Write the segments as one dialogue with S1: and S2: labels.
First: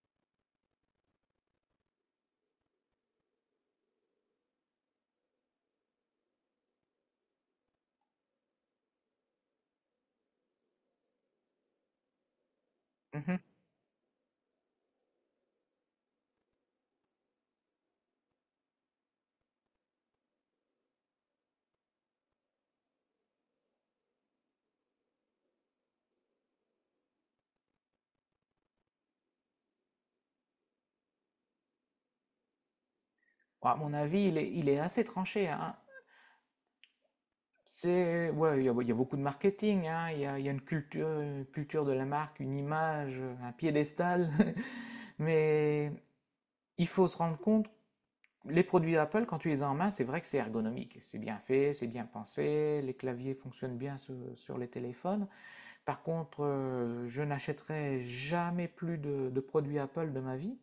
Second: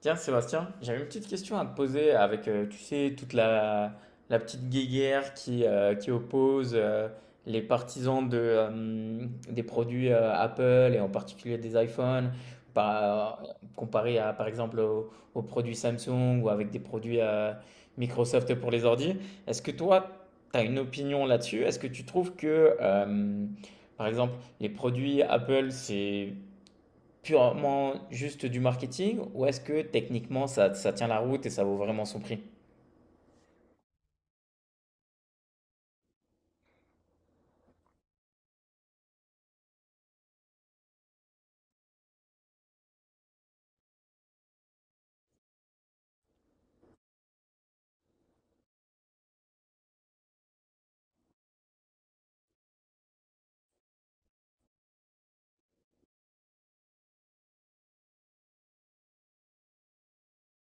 S1: Tiens, Sébastien, j'avais une petite question à te poser avec, tu sais, toute la petite guéguerre qui oppose les partisans de, des produits Apple et en particulier des iPhones,
S2: Mhm.
S1: par, comparé à, par exemple, aux produits Samsung ou avec des produits Microsoft pour les ordi. Est-ce que toi, tu as une opinion là-dessus? Est-ce que tu trouves que, par exemple, les produits Apple, c'est Purement juste du marketing ou est-ce que techniquement ça, ça tient la route et ça vaut vraiment son prix?
S2: À mon avis, il est assez tranché, hein. Ouais, il y a beaucoup de marketing, hein. Il y a une culture de la marque, une image, un piédestal. Mais il faut se rendre compte, les produits Apple, quand tu les as en main, c'est vrai que c'est ergonomique. C'est bien fait, c'est bien pensé, les claviers fonctionnent bien sur les téléphones. Par contre, je n'achèterai jamais plus de produits Apple de ma vie,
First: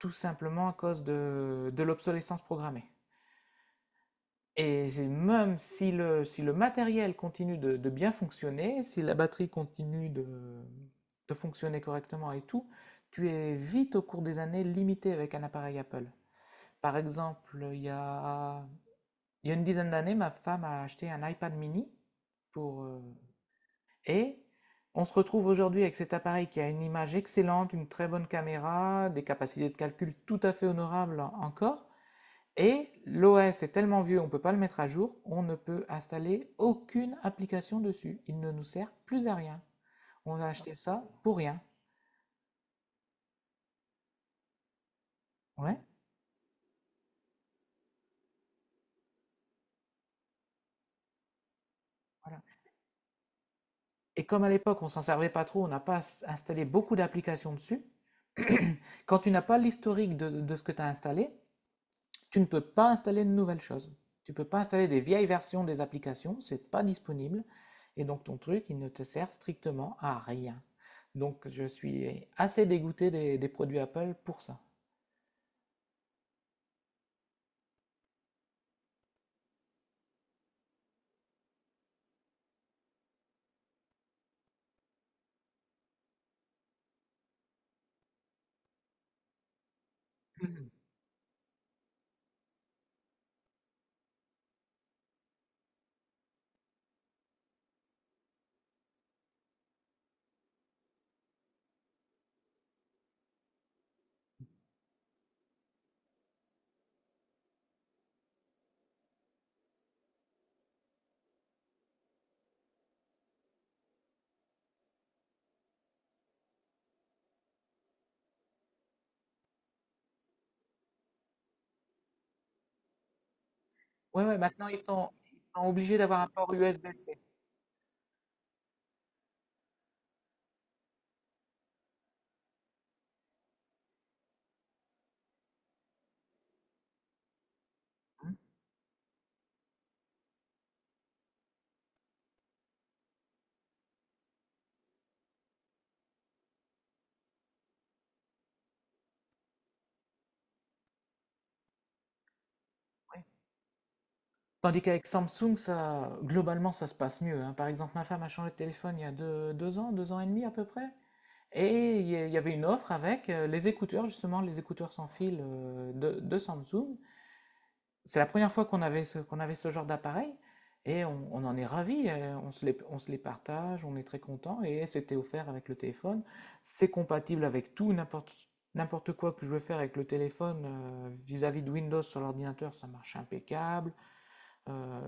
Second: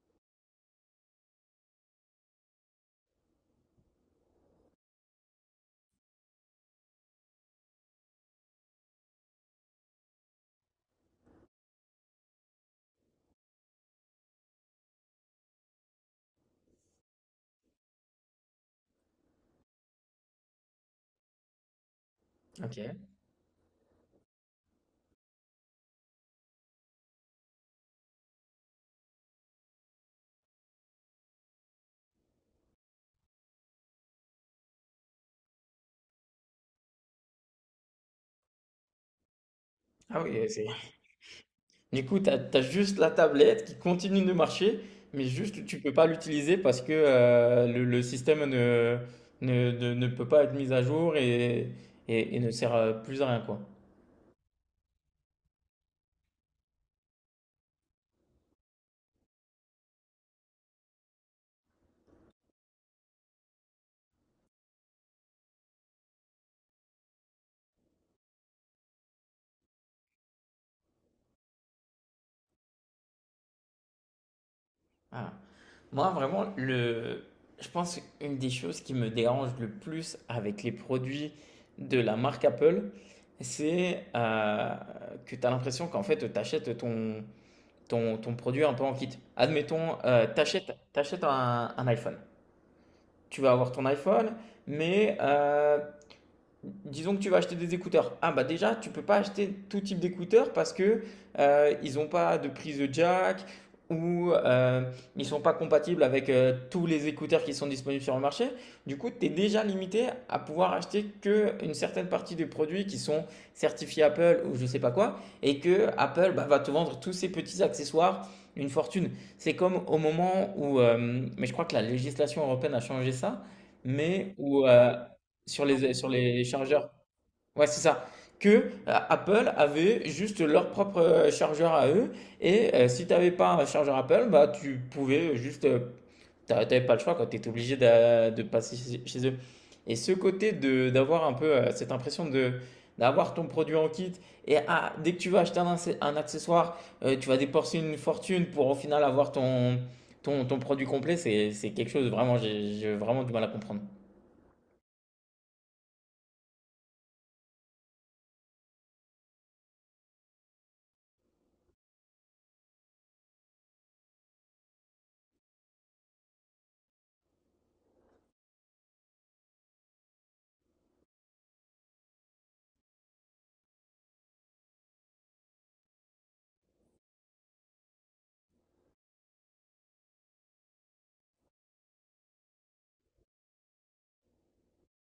S2: tout simplement à cause de l'obsolescence programmée. Et c'est même si le matériel continue de bien fonctionner, si la batterie continue de fonctionner correctement et tout, tu es vite, au cours des années, limité avec un appareil Apple. Par exemple, il y a une dizaine d'années, ma femme a acheté un iPad mini pour,
S1: OK.
S2: heu et on se retrouve aujourd'hui avec cet appareil qui a une image excellente, une très bonne caméra, des capacités de calcul tout à fait honorables encore, et l'OS est tellement vieux, on ne peut pas le mettre à jour, on ne peut installer aucune application dessus. Il ne nous sert plus à rien.
S1: Ah
S2: On a
S1: oui, c'est.
S2: acheté ça pour rien.
S1: Du coup, t'as juste la tablette qui continue de marcher, mais juste
S2: Ouais,
S1: tu peux pas l'utiliser parce que le système ne peut pas être mis à jour et
S2: voilà.
S1: ne sert plus à rien, quoi.
S2: Et comme à l'époque, on ne s'en servait pas trop, on n'a pas installé beaucoup d'applications dessus, quand tu n'as pas l'historique de ce que tu as installé, tu ne peux pas installer de nouvelles choses. Tu ne peux pas installer des vieilles versions des applications, c'est pas disponible. Et donc ton truc, il ne te sert strictement à rien. Donc je suis assez dégoûté des produits Apple pour ça.
S1: Ah. Moi, vraiment, je pense une des choses qui me dérange le plus avec les produits de la marque Apple, c'est que tu as l'impression qu'en fait, tu achètes ton, ton, ton produit un peu en kit. Admettons, tu achètes, un iPhone. Tu vas avoir ton iPhone, mais disons que tu vas acheter des écouteurs. Ah bah déjà, tu peux pas acheter tout type d'écouteurs parce que ils n'ont pas de prise de jack ou ils sont pas compatibles avec tous les écouteurs qui sont disponibles sur le marché. Du coup, tu es déjà limité à pouvoir acheter que une certaine partie des produits qui sont certifiés Apple ou je sais pas quoi et que Apple bah, va te vendre tous ces petits accessoires une fortune. C'est comme au moment où, mais je crois que la législation européenne a changé ça,
S2: Ouais,
S1: mais
S2: ouais,
S1: où
S2: maintenant ils sont, ils
S1: sur
S2: sont obligés
S1: sur
S2: d'avoir un
S1: les
S2: port
S1: chargeurs.
S2: USB-C.
S1: Ouais, c'est ça. Que Apple avait juste leur propre chargeur à eux. Et si tu n'avais pas un chargeur Apple, bah, tu pouvais T'avais pas le choix quand tu étais obligé de, passer chez eux. Et ce côté de d'avoir un peu cette impression de d'avoir ton produit en kit et ah, dès que tu vas acheter un, un accessoire, tu vas dépenser une fortune pour au final avoir ton produit complet, c'est quelque chose vraiment, j'ai vraiment
S2: Ouais.
S1: du mal à comprendre.
S2: Tandis qu'avec Samsung, ça, globalement, ça se passe mieux, hein. Par exemple, ma femme a changé de téléphone il y a deux, 2 ans, 2 ans et demi à peu près. Et il y avait une offre avec les écouteurs, justement, les écouteurs sans fil de Samsung. C'est la première fois qu'on avait ce genre d'appareil, et on en est ravi. On se les partage, on est très content, et c'était offert avec le téléphone. C'est compatible avec tout, n'importe quoi que je veux faire avec le téléphone vis-à-vis de Windows sur l'ordinateur, ça marche impeccable. Euh,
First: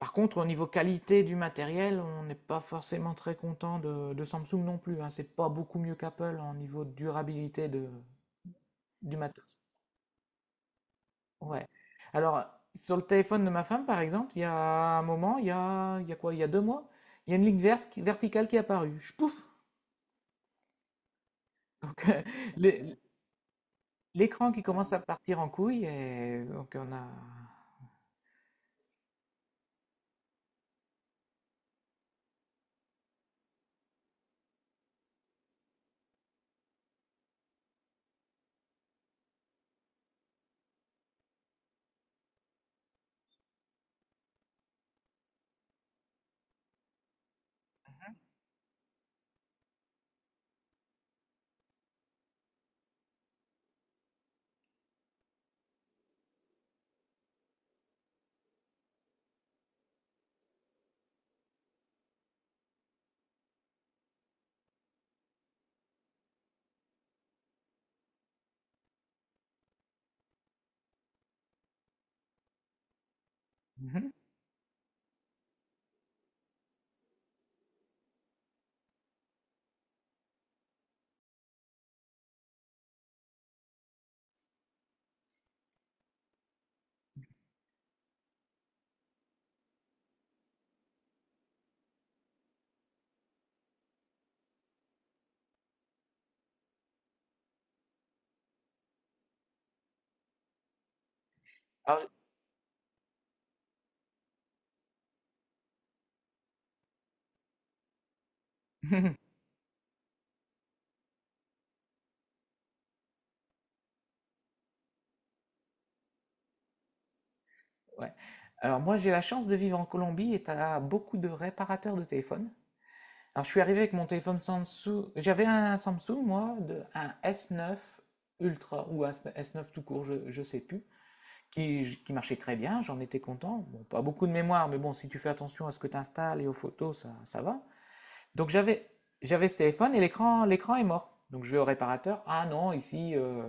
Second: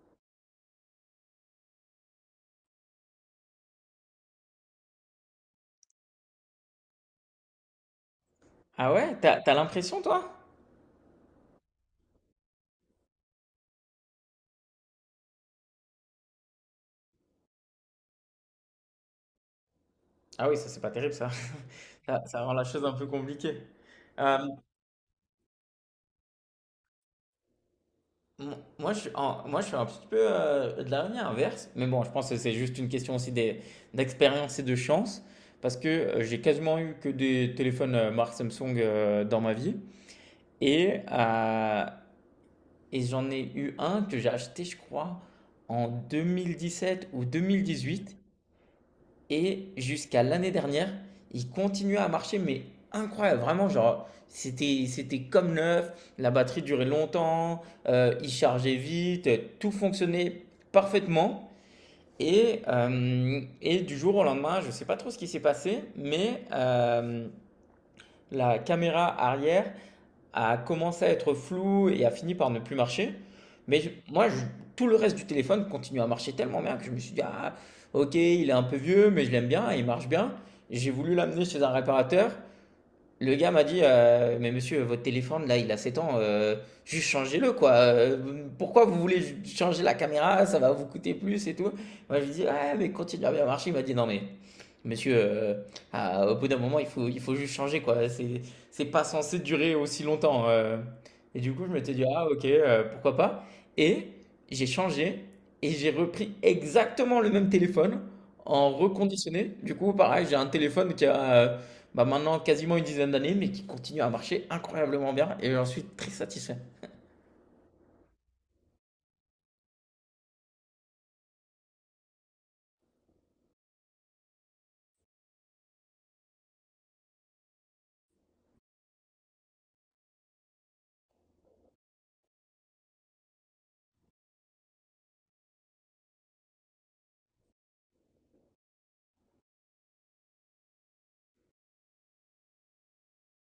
S2: Par contre, au niveau qualité du matériel, on n'est pas forcément très content de Samsung non plus, hein. C'est pas beaucoup mieux qu'Apple en niveau de durabilité
S1: Ah ouais,
S2: du matos.
S1: t'as l'impression toi?
S2: Ouais. Alors, sur le téléphone de ma femme, par exemple, il y a un moment, il y a quoi? Il y a 2 mois, il y a une ligne verte verticale qui est apparue. Je pouf!
S1: Ah oui, ça c'est pas terrible ça.
S2: Donc,
S1: Ça ça rend la chose un
S2: l'é-
S1: peu compliquée. Euh,
S2: l'écran qui commence à partir en couille, et donc on a.
S1: Moi, je suis en- moi je suis un petit peu de la ligne inverse, mais bon, je pense que c'est juste une question aussi d'expérience et de chance, parce que j'ai quasiment eu que des téléphones marque Samsung dans ma vie, et, euh, et j'en ai eu un que j'ai acheté, je crois, en 2017 ou 2018. Et jusqu'à l'année dernière, il continuait à marcher, mais incroyable, vraiment, genre, c'était comme neuf, la batterie durait longtemps, il chargeait vite, tout fonctionnait parfaitement. Et du jour au lendemain, je ne sais pas trop ce qui s'est passé, mais la caméra arrière a commencé à être flou et a fini par ne plus marcher. Mais je-
S2: Mhm.
S1: moi, je- Tout le reste du téléphone continue à marcher tellement bien que je me suis dit, ah, ok, il est un peu vieux, mais je l'aime bien, il marche bien. J'ai voulu l'amener chez un réparateur. Le gars m'a dit, mais monsieur, votre téléphone, là, il a 7 ans, juste changez-le, quoi. Pourquoi vous voulez changer la caméra? Ça va vous coûter plus et tout. Moi, je lui dis, ouais, mais continue à bien marcher. Il m'a dit, non, mais monsieur, ah, au bout d'un moment, il faut juste changer, quoi. C'est pas censé durer aussi longtemps. Et du coup, je m'étais dit,
S2: Alors,
S1: ah, ok, pourquoi pas. Et j'ai changé et j'ai repris exactement le même téléphone en
S2: je-
S1: reconditionné. Du coup, pareil, j'ai un téléphone qui a bah, maintenant quasiment une dizaine d'années, mais qui continue à marcher incroyablement bien et j'en suis très satisfait.
S2: ouais. Alors, moi, j'ai la chance de vivre en Colombie, et tu as beaucoup de réparateurs de téléphones. Alors, je suis arrivé avec mon téléphone Samsung. J'avais un Samsung, moi, de, un S9 Ultra ou un S9 tout court, je ne sais plus, qui marchait très bien, j'en étais content. Bon, pas beaucoup de mémoire, mais bon, si tu fais attention à ce que tu installes et aux photos, ça va. Donc j'avais, j'avais ce téléphone et l'écran est mort. Donc je vais au réparateur, ah non, ici,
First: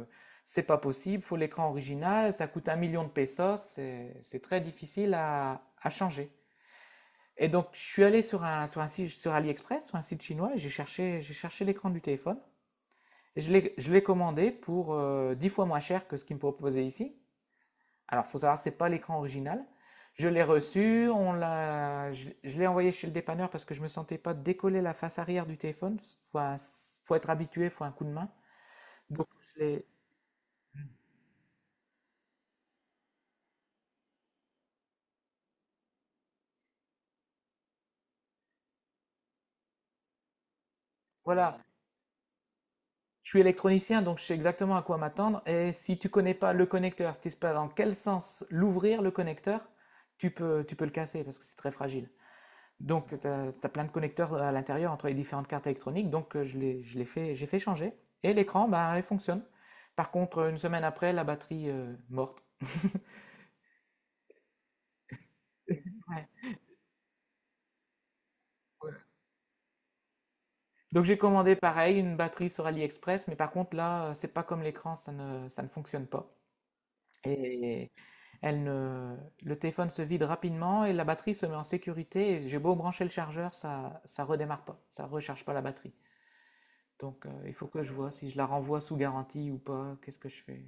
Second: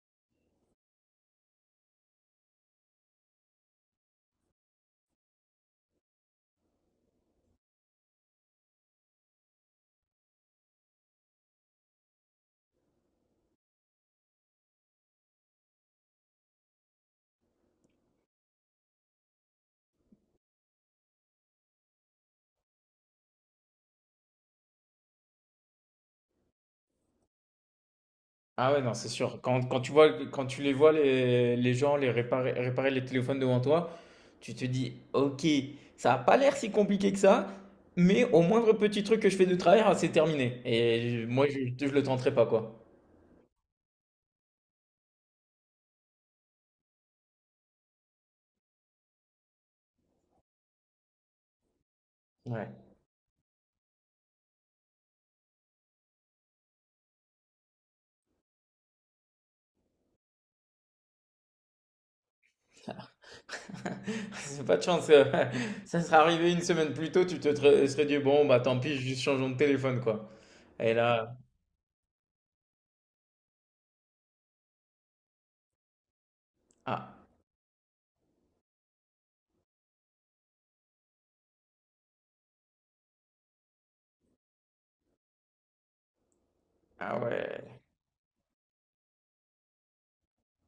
S2: c'est pas possible, il faut l'écran original, ça coûte 1 million de pesos, c'est très difficile à changer. Et donc je suis allé sur un site, sur AliExpress, sur un site chinois, et j'ai cherché l'écran du téléphone. Et je l'ai commandé pour 10 fois moins cher que ce qu'il me proposait ici. Alors, il faut savoir, c'est pas l'écran original. Je l'ai reçu, je l'ai envoyé chez le dépanneur parce que je ne me sentais pas décoller la face arrière du téléphone. Faut être habitué, il faut un coup de main.
S1: Ah ouais, non, c'est
S2: Donc,
S1: sûr. Quand
S2: je
S1: tu vois, quand tu les vois, les gens les réparer les téléphones devant toi, tu te dis, ok, ça n'a pas l'air si compliqué que ça, mais au moindre petit truc que je fais de travers, c'est terminé. Je
S2: voilà,
S1: ne le tenterai pas, quoi.
S2: je suis électronicien, donc je sais exactement à quoi m'attendre. Et si tu ne connais pas le connecteur, si tu ne sais pas dans quel sens l'ouvrir, le connecteur, tu peux le casser parce que c'est très fragile.
S1: Ouais.
S2: Donc, tu as plein de connecteurs à l'intérieur entre les différentes cartes électroniques. Donc, je l'ai fait, j'ai fait changer. Et l'écran, bah, il fonctionne. Par contre, une semaine après, la batterie morte.
S1: C'est pas de chance. Ça serait
S2: Ouais.
S1: arrivé une semaine plus tôt, tu te serais dit, bon, bah tant pis, juste changeons de téléphone, quoi. Et
S2: Donc, j'ai
S1: là,
S2: commandé pareil, une batterie sur AliExpress. Mais par contre, là, c'est pas comme l'écran, ça ne fonctionne pas.
S1: ah,
S2: Et elle ne- le téléphone se vide rapidement et la batterie se met en sécurité. Et j'ai beau brancher le chargeur, ça redémarre pas, ça recharge pas la batterie.
S1: ah
S2: Donc il faut
S1: ouais.
S2: que je vois si je la renvoie sous garantie ou pas. Qu'est-ce que je fais?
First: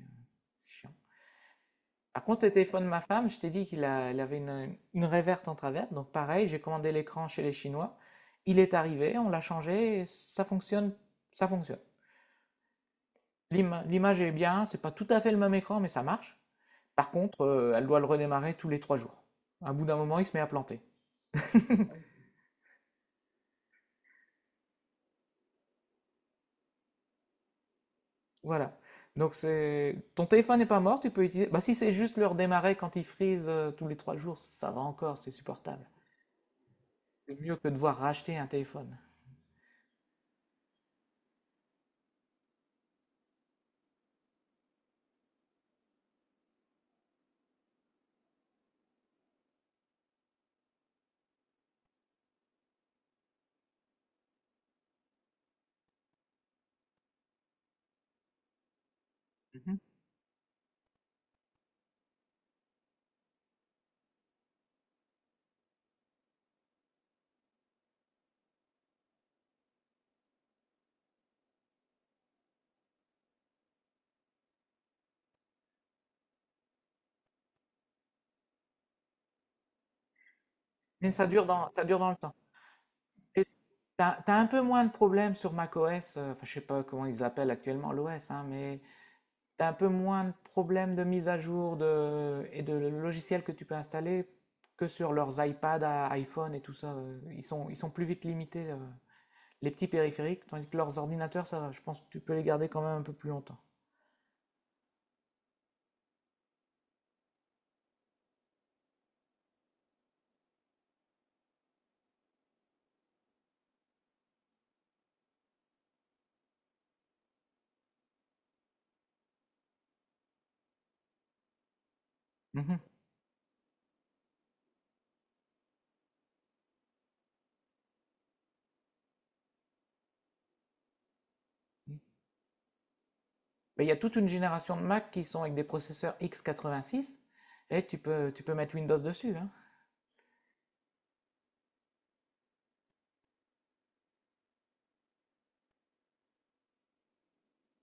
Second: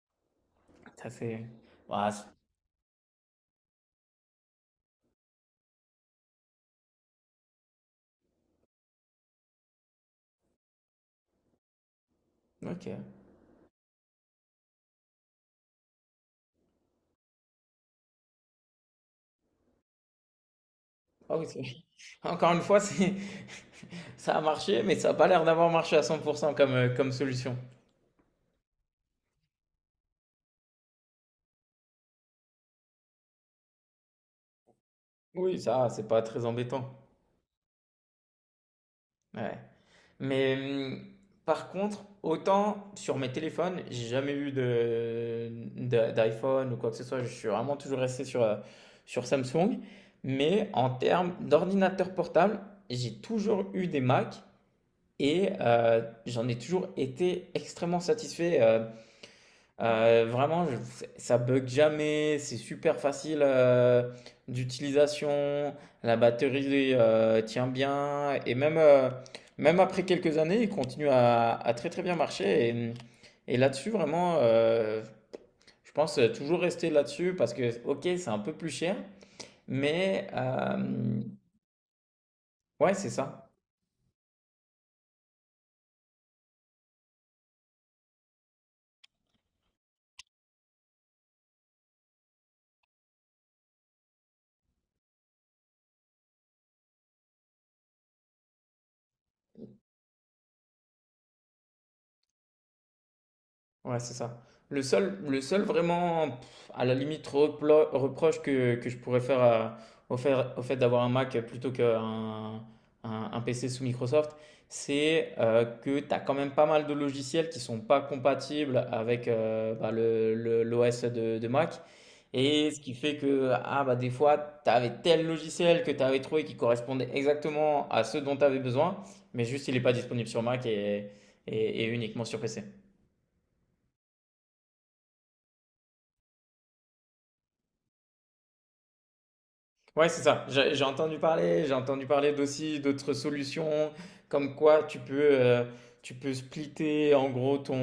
S2: C'est chiant.
S1: Ça, c'est. Bah,
S2: Par contre, le téléphone de ma femme, je t'ai dit il avait une réverte en travers. Donc pareil, j'ai commandé l'écran chez les Chinois. Il est arrivé, on l'a changé, et ça fonctionne, ça fonctionne.
S1: OK.
S2: L'image est bien, c'est pas tout à fait le même écran, mais ça marche. Par contre, elle doit le redémarrer tous les 3 jours. À bout d'un moment, il se met à planter.
S1: Ah oui, c'est encore une fois, c'est ça a marché, mais ça a pas l'air d'avoir marché à 100% comme, comme solution.
S2: Voilà. Donc c'est, ton téléphone n'est pas mort, tu peux utiliser. Bah si c'est juste le redémarrer quand il freeze tous les 3 jours, ça va encore, c'est
S1: Oui,
S2: supportable.
S1: ça, c'est pas très embêtant.
S2: C'est mieux que de devoir racheter un téléphone.
S1: Ouais. Mais par contre, autant sur mes téléphones, j'ai jamais eu de, d'iPhone ou quoi que ce soit. Je suis vraiment toujours resté sur, sur Samsung. Mais en termes d'ordinateur portable, j'ai toujours eu des Mac et j'en ai toujours été extrêmement satisfait.
S2: Mmh.
S1: Vraiment, je ça bug jamais, c'est super facile, d'utilisation, la batterie, tient bien et même, même après quelques années, il continue à très, très bien marcher et là-dessus vraiment, je pense toujours rester là-dessus parce que OK, c'est un peu plus cher, mais
S2: Mais
S1: hem,
S2: ça dure dans le temps,
S1: ouais, c'est
S2: et
S1: ça.
S2: tu as un peu moins de problèmes sur macOS, enfin je sais pas comment ils l'appellent actuellement, l'OS, hein, mais tu as un peu moins de problèmes de mise à jour et de logiciels que tu peux installer que sur leurs iPads, à iPhone et tout ça. Ils sont plus vite limités, les petits périphériques, tandis que leurs ordinateurs, ça, je pense que tu peux les garder quand même un peu plus longtemps.
S1: Ouais, c'est ça. Le seul vraiment, à la limite, reproche que je pourrais faire au fait d'avoir un Mac plutôt qu'un un PC sous Microsoft, c'est que tu as quand même pas mal de logiciels qui sont pas compatibles avec bah, l'OS de Mac. Et ce
S2: Mhm.
S1: qui fait que ah, bah, des fois, tu avais tel logiciel que tu avais trouvé qui correspondait exactement à ce dont tu avais besoin, mais juste il n'est pas disponible sur Mac et uniquement sur PC.
S2: Mais il y a toute une génération de Mac qui sont avec des processeurs x86 et tu peux mettre Windows dessus, hein.
S1: Ouais, c'est ça. J'ai entendu parler d'aussi d'autres solutions, comme quoi tu peux splitter en gros ton,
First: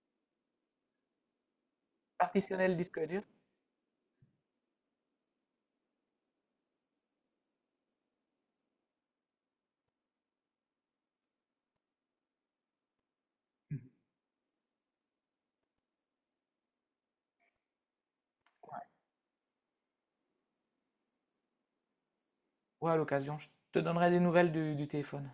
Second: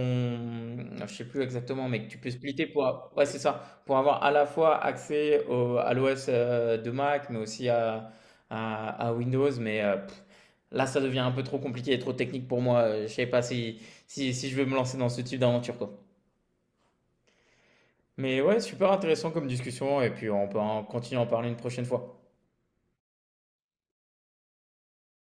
S1: je sais plus exactement, mais que tu peux splitter
S2: Partitionner le
S1: pour,
S2: disque dur.
S1: ouais, c'est ça, pour avoir à la fois accès à l'OS de Mac, mais aussi à Windows. Mais là, ça devient un peu trop compliqué et trop technique pour moi. Je sais pas si je veux me lancer dans ce type d'aventure, quoi. Mais ouais, super intéressant comme discussion, et puis on peut en continuer à en parler une prochaine fois.
S2: Ouais, à l'occasion, je te donnerai des nouvelles du téléphone.